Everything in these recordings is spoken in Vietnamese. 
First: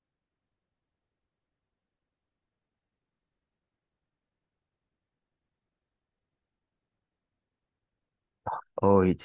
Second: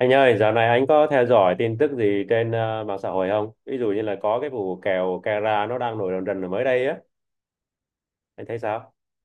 Anh ơi, dạo này anh có theo dõi tin tức gì trên mạng xã hội không? Ví dụ như là có cái vụ kèo Cara nó đang nổi rần rần ở mới đây á. Anh thấy sao? Ôi,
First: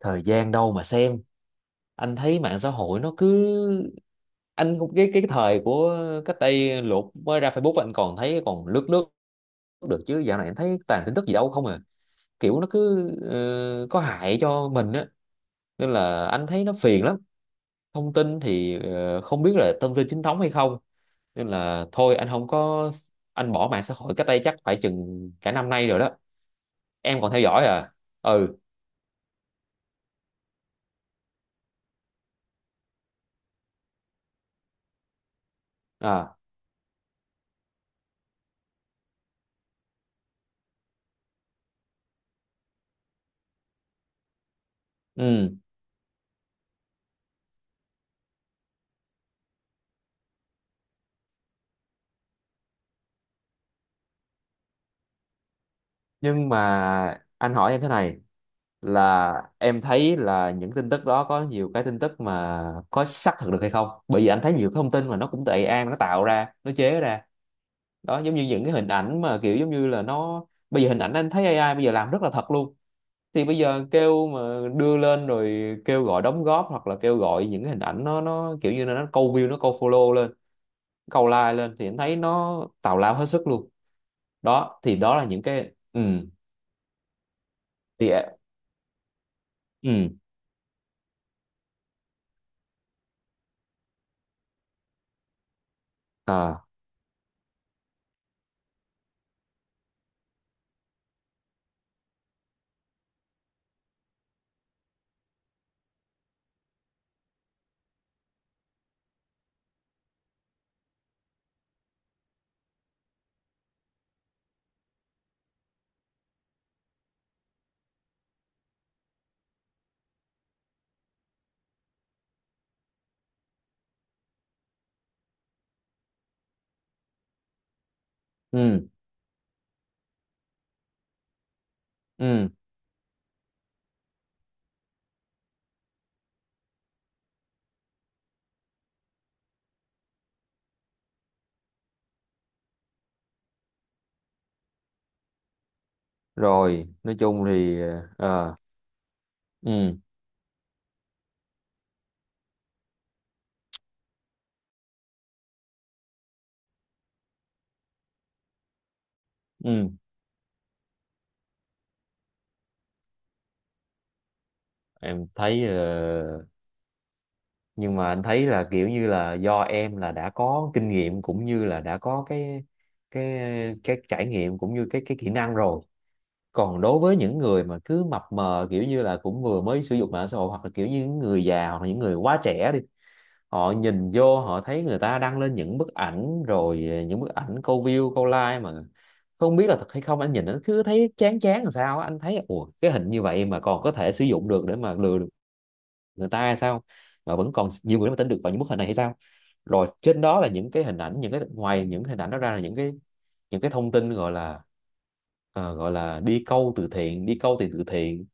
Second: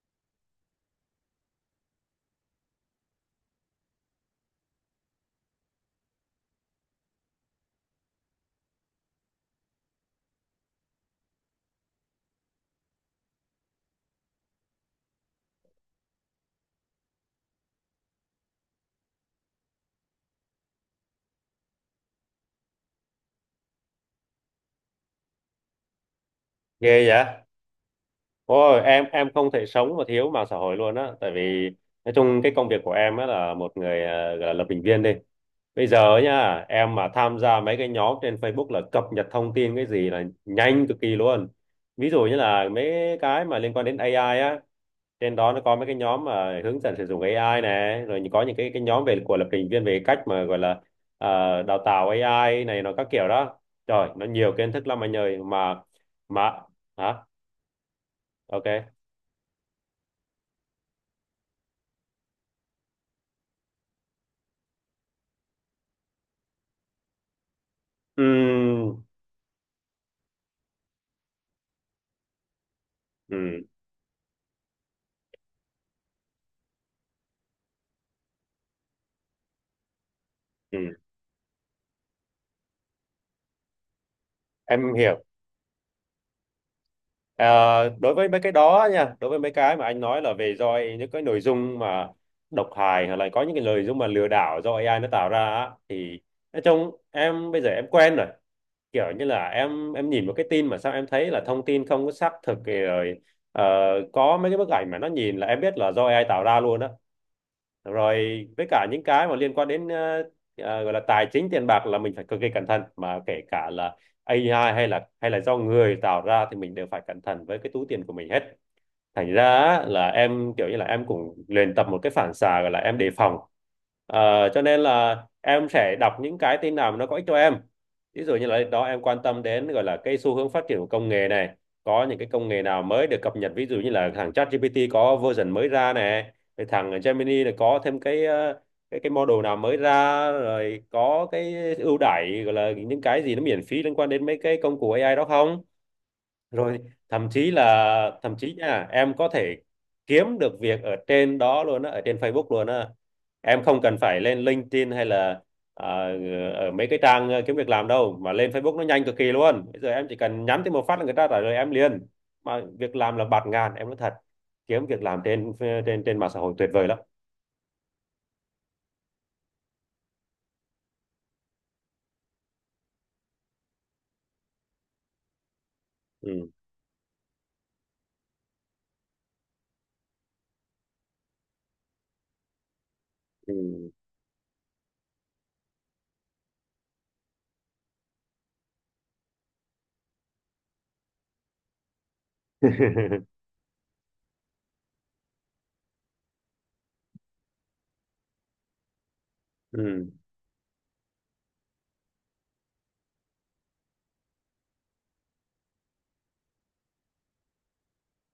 thời gian đâu mà xem. Anh thấy mạng xã hội nó cứ... Anh cũng cái thời của cách đây lụt mới ra Facebook anh còn thấy còn lướt lướt được, chứ dạo này anh thấy toàn tin tức gì đâu không à. Kiểu nó cứ có hại cho mình á. Nên là anh thấy nó phiền lắm. Thông tin thì không biết là thông tin chính thống hay không. Nên là thôi anh không có... Anh bỏ mạng xã hội cách đây chắc phải chừng cả năm nay rồi đó. Ghê Em vậy? còn theo dõi à? Ừ. Ôi, em không thể sống mà thiếu mạng xã hội luôn á. Tại vì nói chung cái công việc của em á là một người gọi là lập trình viên đi. Bây giờ á À. nha, em mà tham gia mấy cái nhóm trên Facebook là cập nhật thông tin cái gì là nhanh cực kỳ luôn. Ví dụ như là mấy cái mà liên quan đến AI á. Trên đó Ừ. nó có mấy cái nhóm mà hướng dẫn sử dụng AI này, rồi có những cái nhóm về của lập trình viên về cách mà gọi là đào tạo AI này, nó các kiểu đó. Trời, nó nhiều kiến thức lắm anh ơi, mà Nhưng mà mà hả, anh hỏi em thế này, ok. là em thấy là những tin tức đó có nhiều cái tin tức mà có xác thực được hay không, bởi vì anh thấy nhiều cái thông tin mà nó cũng từ AI nó tạo ra nó chế ra đó, giống như những cái hình Ừm, ảnh mà kiểu giống như là nó bây giờ hình ảnh anh thấy AI bây giờ làm rất là thật luôn. Thì bây ừm, giờ kêu mà đưa lên rồi kêu gọi đóng góp hoặc là kêu gọi những cái hình ảnh, nó kiểu như là nó câu view nó câu follow lên ừm. câu like lên thì anh thấy nó tào lao hết sức luôn đó. Em Thì đó hiểu. là những cái. Ừ, Ờ, thì đối với mấy cái đó nha, đối với mấy cái mà anh ừ nói là về do những cái nội dung mà độc hại, hoặc là có những cái nội dung mà lừa đảo do AI nó tạo ra á, thì nói à. chung em bây giờ em quen rồi. Kiểu như là em nhìn một cái tin mà sao em thấy là thông tin không có xác thực thì rồi ờ, có mấy cái bức ảnh mà nó nhìn là em biết là do AI tạo ra luôn á. Rồi với cả những cái mà liên quan đến gọi là tài chính tiền bạc là mình phải cực kỳ cẩn thận, mà kể cả là AI hay là do người tạo ra thì mình đều phải cẩn thận với cái túi tiền của mình hết. Thành ra là em kiểu như là em cũng luyện tập một cái phản xạ gọi là em đề phòng. Cho nên là em sẽ đọc những cái tin nào mà nó có ích cho em, ví dụ như là đó, Ừ em quan tâm đến gọi là cái xu hướng phát triển của công nghệ này, có những cái công ừ, nghệ nào mới được cập nhật, ví dụ như là thằng ChatGPT có version mới ra này, rồi thằng Gemini là có thêm cái cái model nào mới ra, rồi có cái ưu đãi gọi là những cái gì nó miễn phí liên quan đến mấy cái công cụ AI đó không, rồi rồi nói thậm chung chí thì là thậm chí ờ, nha, em có thể ừ kiếm được việc ở trên đó luôn á, ở trên Facebook luôn á, em không cần phải lên LinkedIn hay là ờ, ở mấy cái trang kiếm việc làm đâu, mà lên Facebook nó nhanh cực kỳ luôn. Bây giờ ừ, em chỉ cần nhắn tin một phát là người ta trả lời em liền, mà việc làm là bạt ngàn, em nói thật, kiếm việc làm em trên thấy ờ, trên trên mạng xã hội tuyệt vời lắm. nhưng mà anh thấy là kiểu như là do em là đã có kinh nghiệm cũng như là đã có cái cái trải nghiệm cũng như cái kỹ năng rồi. Ừ, Còn đối với những người mà cứ mập mờ kiểu như là cũng vừa mới sử dụng mạng xã hội hoặc là kiểu như những người già hoặc là những người quá trẻ đi, ừ. họ nhìn vô họ thấy người ta đăng lên những bức ảnh, rồi những bức ảnh câu view câu like mà không biết là thật hay không, anh nhìn anh cứ thấy chán chán làm sao á. Anh thấy ủa cái hình như vậy mà còn có thể sử dụng được để mà lừa được người ta hay sao, mà vẫn còn nhiều người mà tin được vào những bức hình này hay sao. Rồi Ừ, trên đó là những cái hình ảnh, những cái ngoài những hình ảnh đó ra là những cái thông tin gọi là gọi là đi câu từ thiện đi câu tiền từ thiện,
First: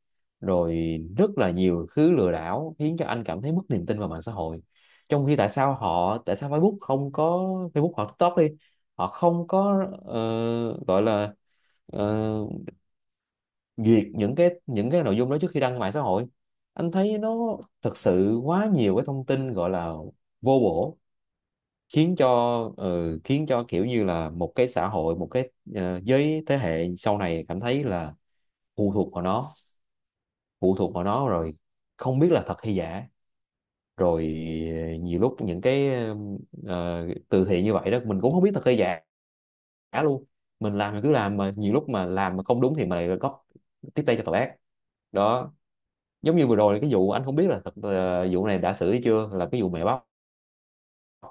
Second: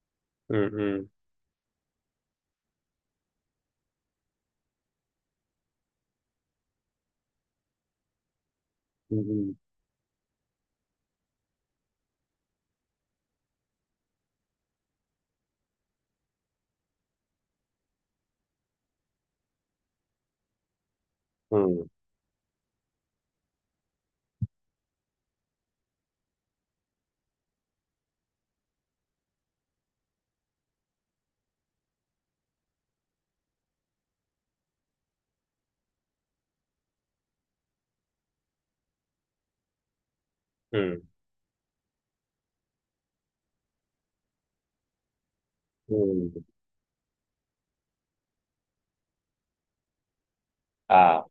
ừ, rồi rất là nhiều thứ lừa đảo khiến cho anh cảm thấy mất niềm tin vào mạng xã hội. Trong khi tại sao họ, tại sao Facebook không có, Facebook hoặc TikTok đi, họ ừ, không ừ, có gọi là ờ, duyệt những cái nội dung đó trước khi đăng mạng xã hội. Anh thấy nó thật sự quá nhiều cái thông tin gọi là vô bổ, ừ, khiến cho khiến cho kiểu như là một cái xã hội, một cái giới thế hệ sau này cảm thấy là phụ thuộc vào nó, phụ thuộc vào nó rồi không biết là thật hay giả. Rồi nhiều lúc những cái từ thiện như vậy đó mình cũng không biết thật hay giả luôn. Mình làm ừ, thì cứ làm, mà nhiều lúc mà làm mà không đúng thì mình lại góp tiếp tay cho tội ác đó. ừ. Giống như vừa rồi cái vụ anh không biết là thật, vụ này đã xử hay chưa, là cái vụ mẹ bắp. À,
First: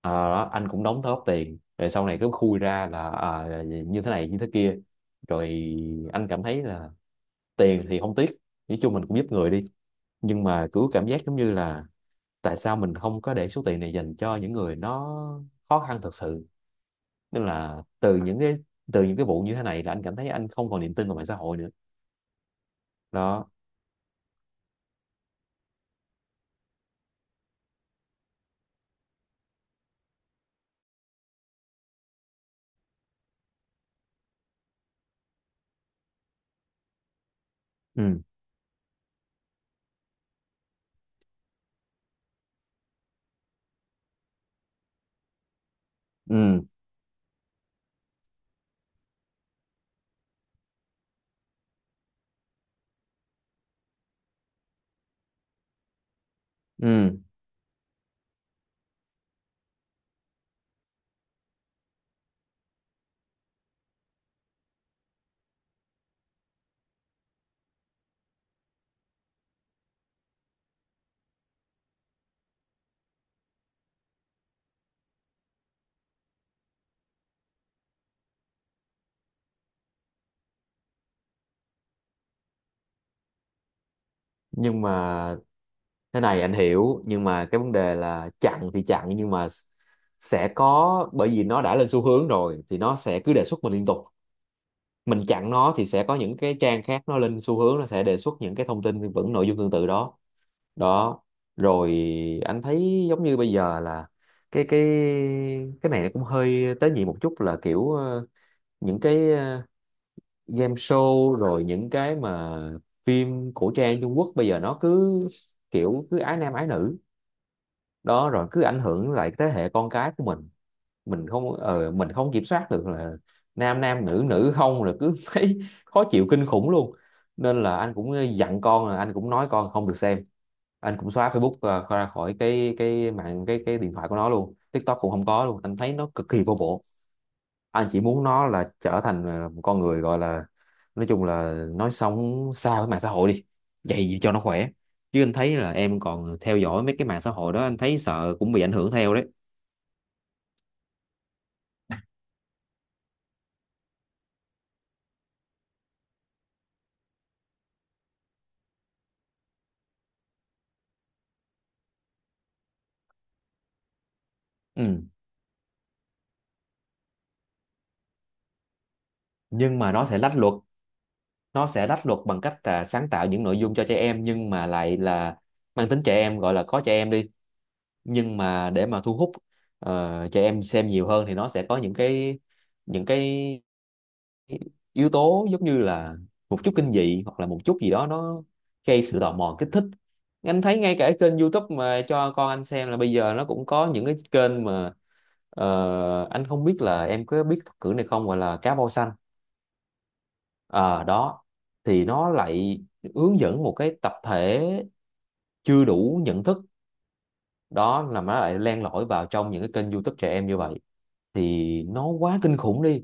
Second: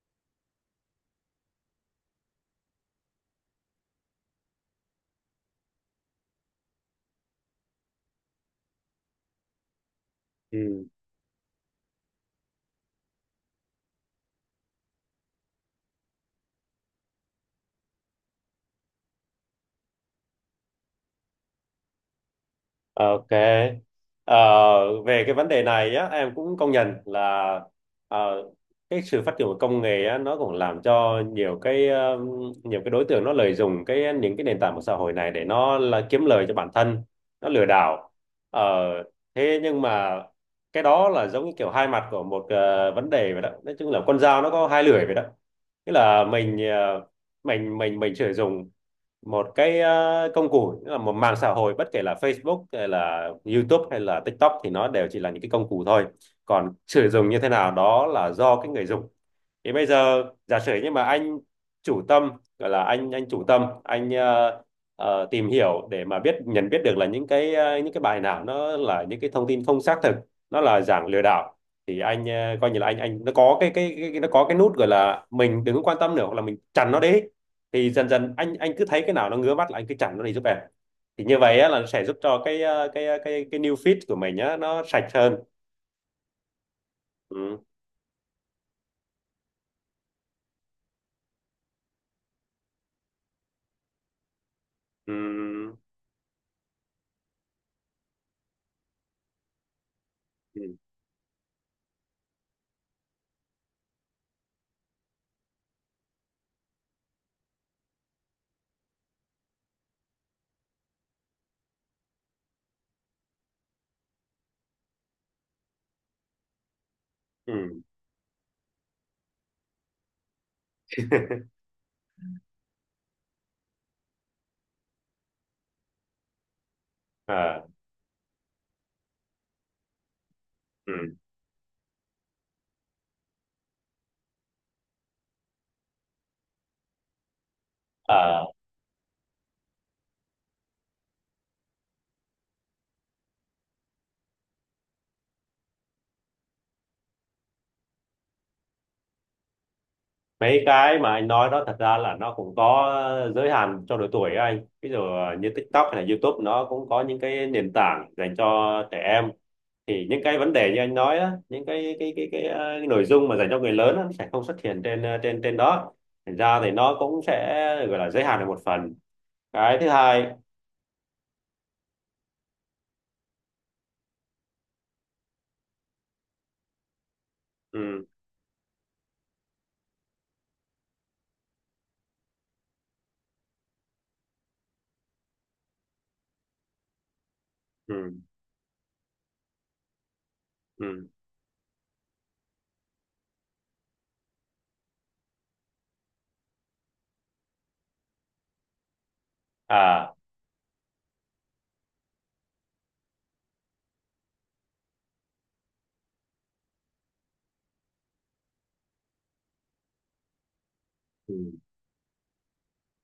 Ờ, đó, anh cũng đóng góp tiền rồi sau này cứ khui ra là à, là như thế này như thế kia. Rồi anh cảm thấy là tiền thì không tiếc, nói chung mình cũng giúp người đi, nhưng mà cứ ừ. cảm giác giống như là tại sao mình không có để số tiền này dành cho những người nó khó khăn thật sự. Nên là từ những cái, từ những cái vụ như thế này là anh cảm thấy anh không còn niềm tin vào mạng xã hội nữa Ok. đó. Ờ, về cái vấn đề này á, em cũng công nhận là ờ, cái sự phát triển của công nghệ á, nó cũng làm cho nhiều cái nhiều cái đối tượng nó lợi dụng cái những cái nền tảng của xã hội này để nó là kiếm lời cho bản thân, nó lừa đảo. Ừ, Ờ, Thế nhưng mà cái đó là giống như kiểu hai mặt của một vấn đề vậy đó. Nói chung là con dao nó có hai lưỡi vậy đó. Tức là mình ừ, ờ, mình mình mình sử dụng một cái công cụ, nghĩa là một mạng xã hội bất kể là Facebook hay là YouTube hay là TikTok thì nó đều chỉ là những cái công cụ thôi, còn sử ừ, dụng như thế nào đó là do cái người dùng. Thì bây giờ giả sử như mà anh chủ tâm, gọi là anh chủ tâm anh tìm hiểu để mà biết nhận biết được là những cái những cái bài nào nó là những cái thông tin không xác thực, nó là dạng lừa đảo, thì anh coi như là anh nó có cái nút gọi là mình đừng có quan tâm nữa, hoặc là mình chặn nó đi, thì dần dần anh cứ thấy cái nào nó ngứa mắt là anh cứ chặn nó đi giúp em, thì như vậy á, là nó sẽ giúp cho cái ờ, cái ờ, cái new feed của mình á, nhưng nó sạch hơn. mà thế này, anh hiểu, nhưng mà cái Ừ. vấn đề là chặn thì chặn, nhưng mà sẽ có, bởi vì nó đã lên xu hướng rồi thì nó sẽ cứ đề xuất mình liên tục, mình chặn nó Ừ. thì sẽ có những cái trang khác nó lên xu hướng nó sẽ đề xuất những cái thông tin vẫn nội dung tương tự đó. Ừ. Đó rồi, anh thấy giống như bây giờ là cái cái này nó cũng hơi tế nhị một chút, là kiểu những cái game show rồi những cái mà phim cổ trang Trung Quốc bây giờ nó cứ kiểu cứ ái nam ái nữ Ừ. đó, rồi cứ ảnh hưởng lại thế hệ con cái của mình không mình không kiểm soát được là nam nam nữ nữ không, rồi cứ thấy khó chịu kinh khủng luôn. Nên Ờ. là anh cũng dặn con, là anh cũng nói con không được xem, anh cũng Ừ. xóa Facebook ra khỏi cái mạng cái điện thoại của nó luôn, TikTok cũng không có luôn, anh thấy nó cực kỳ vô bổ. Anh chỉ muốn Ờ. nó là trở thành một con người gọi là nói chung là nói sống xa với mạng xã hội đi, vậy gì cho nó khỏe. Chứ anh thấy là em còn theo dõi mấy cái mạng xã hội đó, anh thấy sợ cũng bị ảnh hưởng theo đấy. Mấy cái mà anh nói đó thật ra là nó cũng có giới hạn cho độ tuổi ấy anh, ví dụ như TikTok hay là YouTube nó cũng có những cái nền tảng dành cho trẻ em, thì những cái vấn đề như anh nói á, những cái nội dung mà dành cho người lớn á, nó sẽ không xuất hiện trên Ừ. ờ, trên trên đó, thành ra thì nó cũng sẽ gọi là giới hạn được một phần. Cái Nhưng thứ mà nó sẽ hai, lách luật, nó sẽ lách luật bằng cách là sáng tạo những nội dung cho trẻ em, nhưng mà lại là mang tính trẻ em gọi là có trẻ em đi, ừ, nhưng mà để mà thu hút trẻ em xem nhiều hơn thì nó sẽ có những cái yếu tố giống như là một chút kinh dị hoặc là một chút gì ừ, đó nó gây sự tò mò kích thích. Anh thấy ngay ừ, cả cái kênh YouTube mà cho con anh xem là bây giờ nó cũng có những cái kênh mà anh không biết là em có biết thuật ngữ này không, gọi là cá voi xanh. à, Ờ, đó, thì nó lại hướng dẫn một cái tập thể chưa đủ nhận thức, đó là nó lại len lỏi vào trong những cái kênh YouTube trẻ em như vậy, ừ, thì nó quá kinh khủng đi.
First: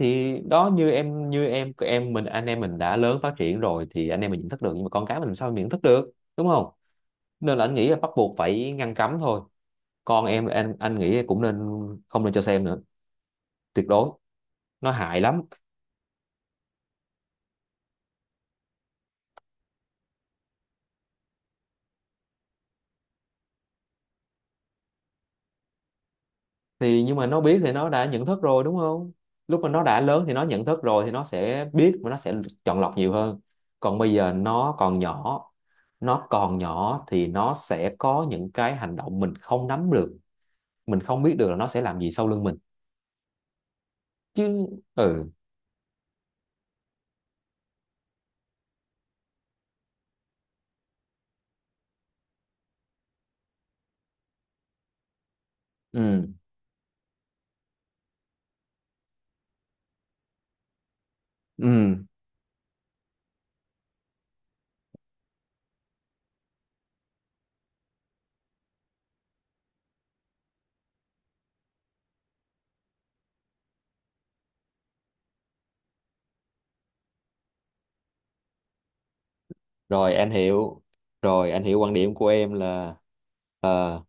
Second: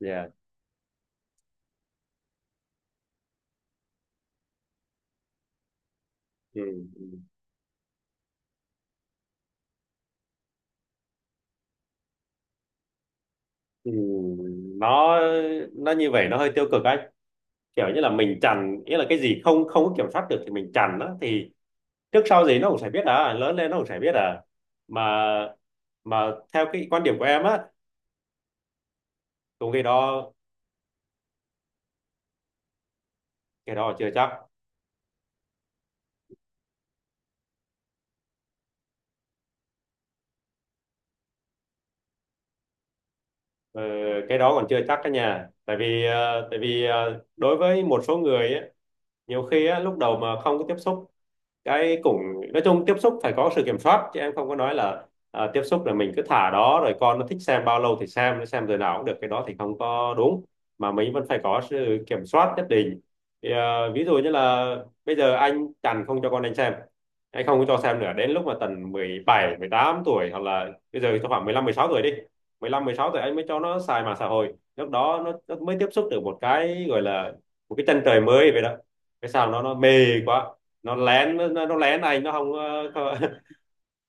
yeah, đó, như em, như em mình, anh em mình đã lớn phát triển rồi thì anh em mình nhận thức được, nhưng mà con cái mình làm sao mình nhận thức được, đúng ừ, không? ừ, Nên là anh nghĩ là bắt buộc phải ngăn cấm thôi. Con em, anh nghĩ cũng nên không nên cho xem nữa, tuyệt ừ. đối, nó nó hại lắm. nó như vậy nó hơi tiêu cực anh, kiểu như là mình chằn nghĩa là cái gì không không có kiểm soát được thì mình chằn á, thì trước sau gì nó cũng sẽ biết à, lớn lên nó cũng sẽ biết à, mà mà theo cái quan Thì điểm nhưng của mà nó em biết á, thì nó đã nhận thức rồi, đúng không? Lúc mà cũng cái nó đã lớn đó. thì nó nhận thức rồi thì nó sẽ biết và nó sẽ chọn lọc nhiều hơn. Cái đó Còn chưa bây chắc. giờ nó còn nhỏ, nó còn nhỏ thì nó sẽ có những cái hành động mình không nắm được, mình không biết được là nó sẽ làm gì sau lưng mình Ờ, cái đó còn chứ. chưa chắc đó Ừ, nhà, tại vì đối với một số người á, nhiều khi á, lúc đầu mà không có tiếp xúc cái cũng, nói chung tiếp xúc phải có sự kiểm soát, chứ em không có nói là tiếp xúc là mình cứ ừ, thả đó rồi con nó thích xem bao lâu thì xem, nó xem giờ nào cũng được, cái đó thì không có đúng, mà mình vẫn phải có sự ừ, kiểm soát nhất định. Thì, à, ví dụ như là bây giờ anh chằn không cho con anh xem, anh không có cho xem nữa đến lúc mà tầm 17 18 tuổi, hoặc là bây giờ cho khoảng 15, 16 tuổi đi, 15, 16 tuổi anh mới cho nó xài mạng xã hội, lúc đó nó mới tiếp xúc được một cái gọi là một cái chân trời mới vậy đó, cái sao nó mê rồi anh quá, hiểu, rồi anh nó hiểu quan lén điểm anh, của nó em là không- ờ,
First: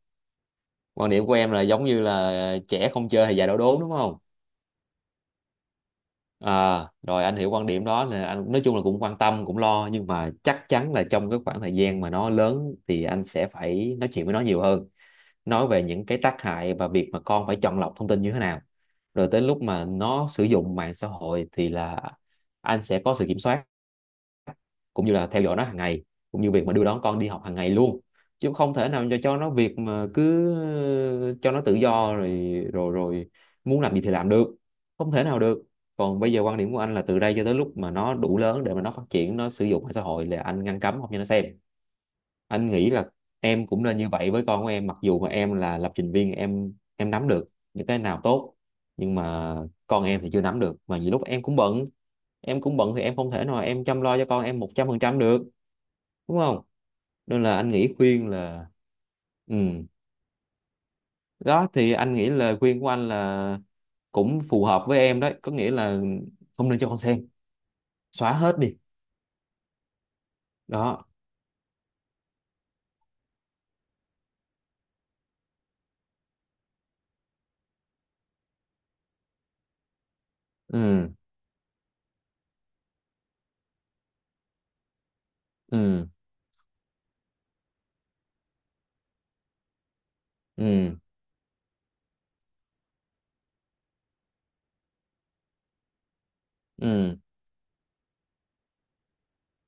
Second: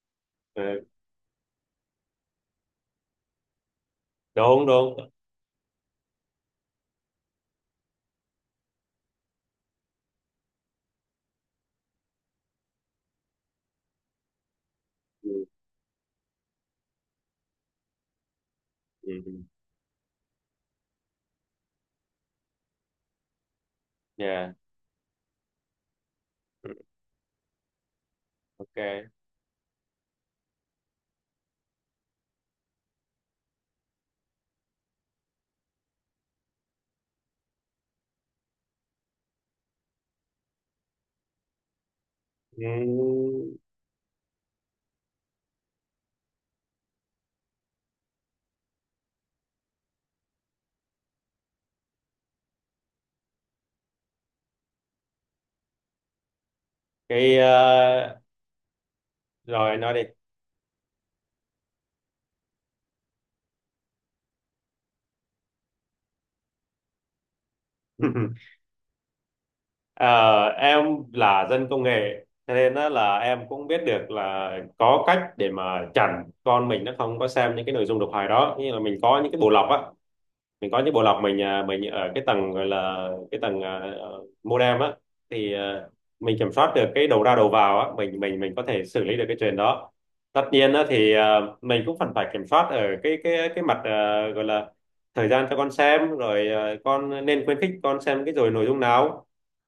ờ, quan điểm của em là giống như là trẻ không chơi thì già đổ đốn, đúng không? đúng, đúng. À rồi anh hiểu quan điểm đó, là anh nói chung là cũng quan tâm cũng lo, nhưng mà chắc chắn là trong cái khoảng thời gian mà nó lớn thì anh sẽ phải nói chuyện với nó nhiều hơn, Ừ, nói về những cái tác hại và việc mà con phải chọn lọc thông tin như thế nào. ừ, Rồi ừ. tới lúc mà nó sử dụng mạng xã hội thì là anh sẽ có sự kiểm soát, Yeah. cũng như là theo dõi nó hàng ngày, cũng như việc Ừ, mà đưa đón con đi học hàng ngày luôn. Chứ không thể nào ok. cho nó việc mà cứ cho nó tự do rồi, rồi rồi muốn làm gì thì làm được, không thể nào được. Còn bây giờ quan điểm của anh là từ đây cho tới lúc mà nó đủ lớn để mà nó phát triển, nó sử dụng mạng xã hội là anh ngăn cấm không cho nó xem. Anh nghĩ là Ừ, em cũng nên như vậy với con của em, mặc dù mà em là lập trình viên, em nắm được những cái nào tốt, nhưng mà con em thì chưa nắm được, mà nhiều lúc em cũng bận, em cũng bận thì em không thể nào em chăm lo cho con em 100% được, đúng không? cái Nên là anh nghĩ ờ, khuyên là, ừ, rồi nói đi. đó thì anh nghĩ lời khuyên của anh là cũng phù hợp với em đấy, có nghĩa là không nên cho con xem, xóa hết đi. Ờ, em Đó. là dân công nghệ cho nên đó là em cũng biết được là có cách để mà chặn con mình nó không có xem những cái nội dung độc hại đó, như là mình có những cái bộ lọc á, mình có những bộ Ừ, lọc, mình mình ở cái tầng, gọi là cái tầng modem á, thì ừ, mình kiểm soát được cái đầu ra đầu vào á, mình mình có thể xử lý được cái chuyện đó. Tất nhiên á ừ, thì mình cũng phần phải kiểm soát ở cái mặt gọi là thời gian cho con xem, rồi ừ, con nên khuyến khích con xem cái rồi nội dung nào,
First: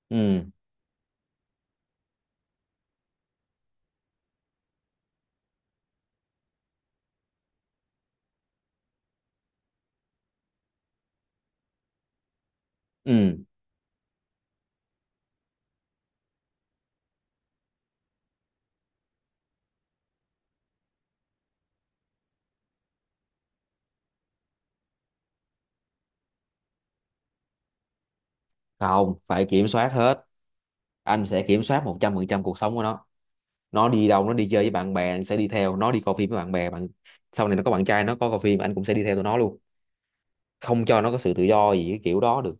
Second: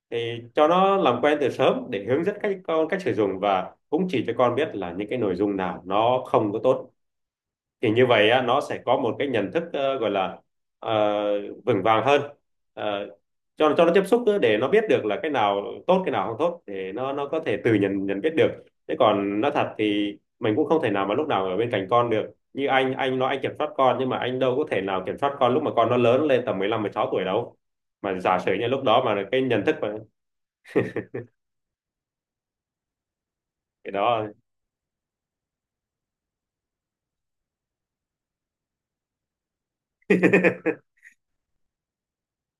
thì ừ, cho nó làm quen từ sớm để hướng dẫn cách con cách sử dụng, và cũng chỉ cho con biết là những cái nội dung nào nó không có tốt, thì như vậy á, nó sẽ có một cái nhận thức gọi là ờ, vững vàng hơn. Ờ, ừ, cho nó tiếp xúc để nó biết được là cái nào tốt cái nào không tốt, để nó có thể tự nhận nhận biết được. Thế còn nói thật thì mình cũng không thể nào mà lúc nào ở bên cạnh con được, như anh nói anh kiểm soát con nhưng mà anh đâu có thể nào kiểm soát con lúc mà con nó lớn lên tầm 15 16 tuổi đâu, mà giả sử như lúc đó không mà cái phải nhận kiểm thức mà soát hết, anh sẽ kiểm soát 100% cuộc sống của nó. Nó cái đi đâu, đó. nó đi chơi với bạn bè anh sẽ đi theo, nó đi coi phim với bạn bè bạn, sau này nó có bạn trai nó có coi phim anh cũng sẽ đi theo tụi nó luôn, không cho nó có sự tự do gì cái kiểu đó được.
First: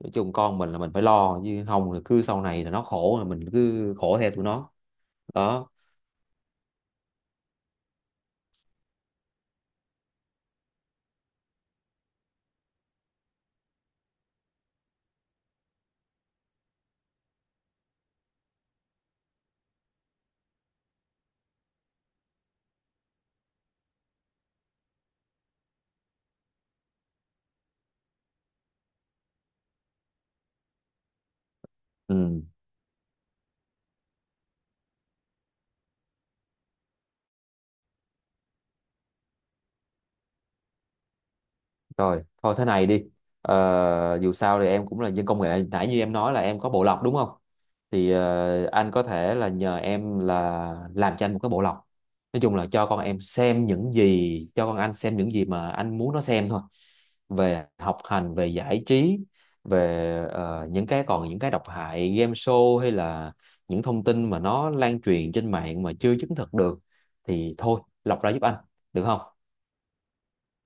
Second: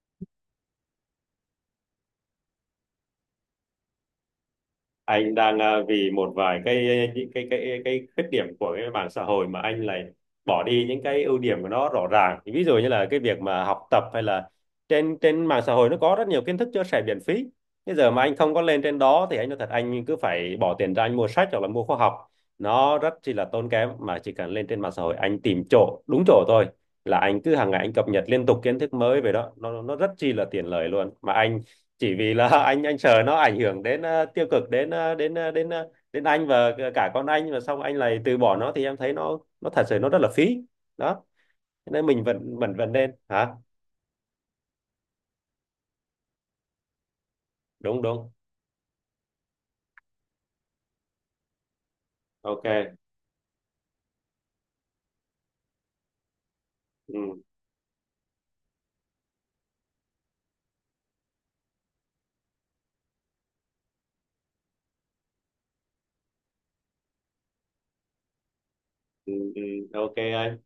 Nói chung con mình là mình phải lo, chứ không là cứ sau này là nó khổ là mình cứ khổ theo tụi nó Anh đang đó. Vì một vài cái, những cái khuyết điểm của cái mạng xã hội mà anh lại bỏ đi những cái ưu điểm của nó rõ ràng, ví dụ như là cái việc mà học tập, hay là trên trên mạng xã hội nó có rất nhiều kiến thức chia sẻ miễn phí, bây giờ mà anh không có lên trên đó thì anh nói thật, anh cứ phải bỏ tiền ra anh mua sách hoặc là mua khóa học, nó rất chỉ là tốn kém, mà chỉ cần lên trên mạng xã hội anh tìm chỗ đúng chỗ thôi là anh cứ hàng ngày anh cập nhật liên tục kiến thức mới về đó, nó rất chi là tiện lợi luôn mà anh, chỉ vì Ừ. là anh sợ nó ảnh hưởng đến tiêu cực đến anh và cả con anh, và xong anh lại từ bỏ nó thì em thấy nó thật sự nó rất là phí đó. Cho nên Rồi, mình thôi vẫn thế vẫn này vẫn đi. nên hả. Ờ, dù sao thì em cũng là dân công nghệ. Nãy như em nói là em có bộ lọc, đúng không? Đúng, Thì đúng. ờ, anh có thể là nhờ em là làm cho anh một cái bộ lọc. Nói chung là cho Ok. con em xem những gì, cho con anh xem những gì mà anh muốn nó xem thôi. Ừ, Về học hành, về giải trí, về những cái còn những cái độc hại game show hay là những thông tin mà nó lan truyền trên mạng mà chưa chứng thực được thì thôi lọc ra giúp anh, được không? ừ, ừ, ok anh.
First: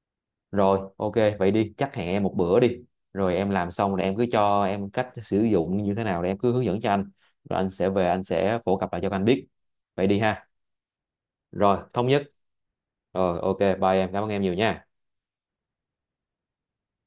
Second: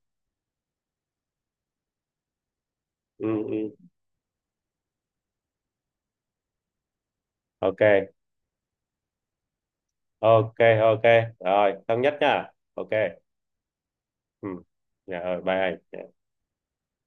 Rồi, ok, vậy đi, chắc hẹn em một bữa đi. Ừ, Rồi em làm ừ. xong rồi em cứ cho em cách sử dụng như thế nào để em cứ hướng dẫn cho anh. Rồi anh sẽ về Ok. anh sẽ phổ cập lại cho các anh biết. Vậy đi ha. Ok. Ok, rồi Rồi, thống thống nhất nhất. nha. Ok. Rồi, ok, bye em, cảm ơn em Ừ. nhiều nha. Dạ rồi bye anh.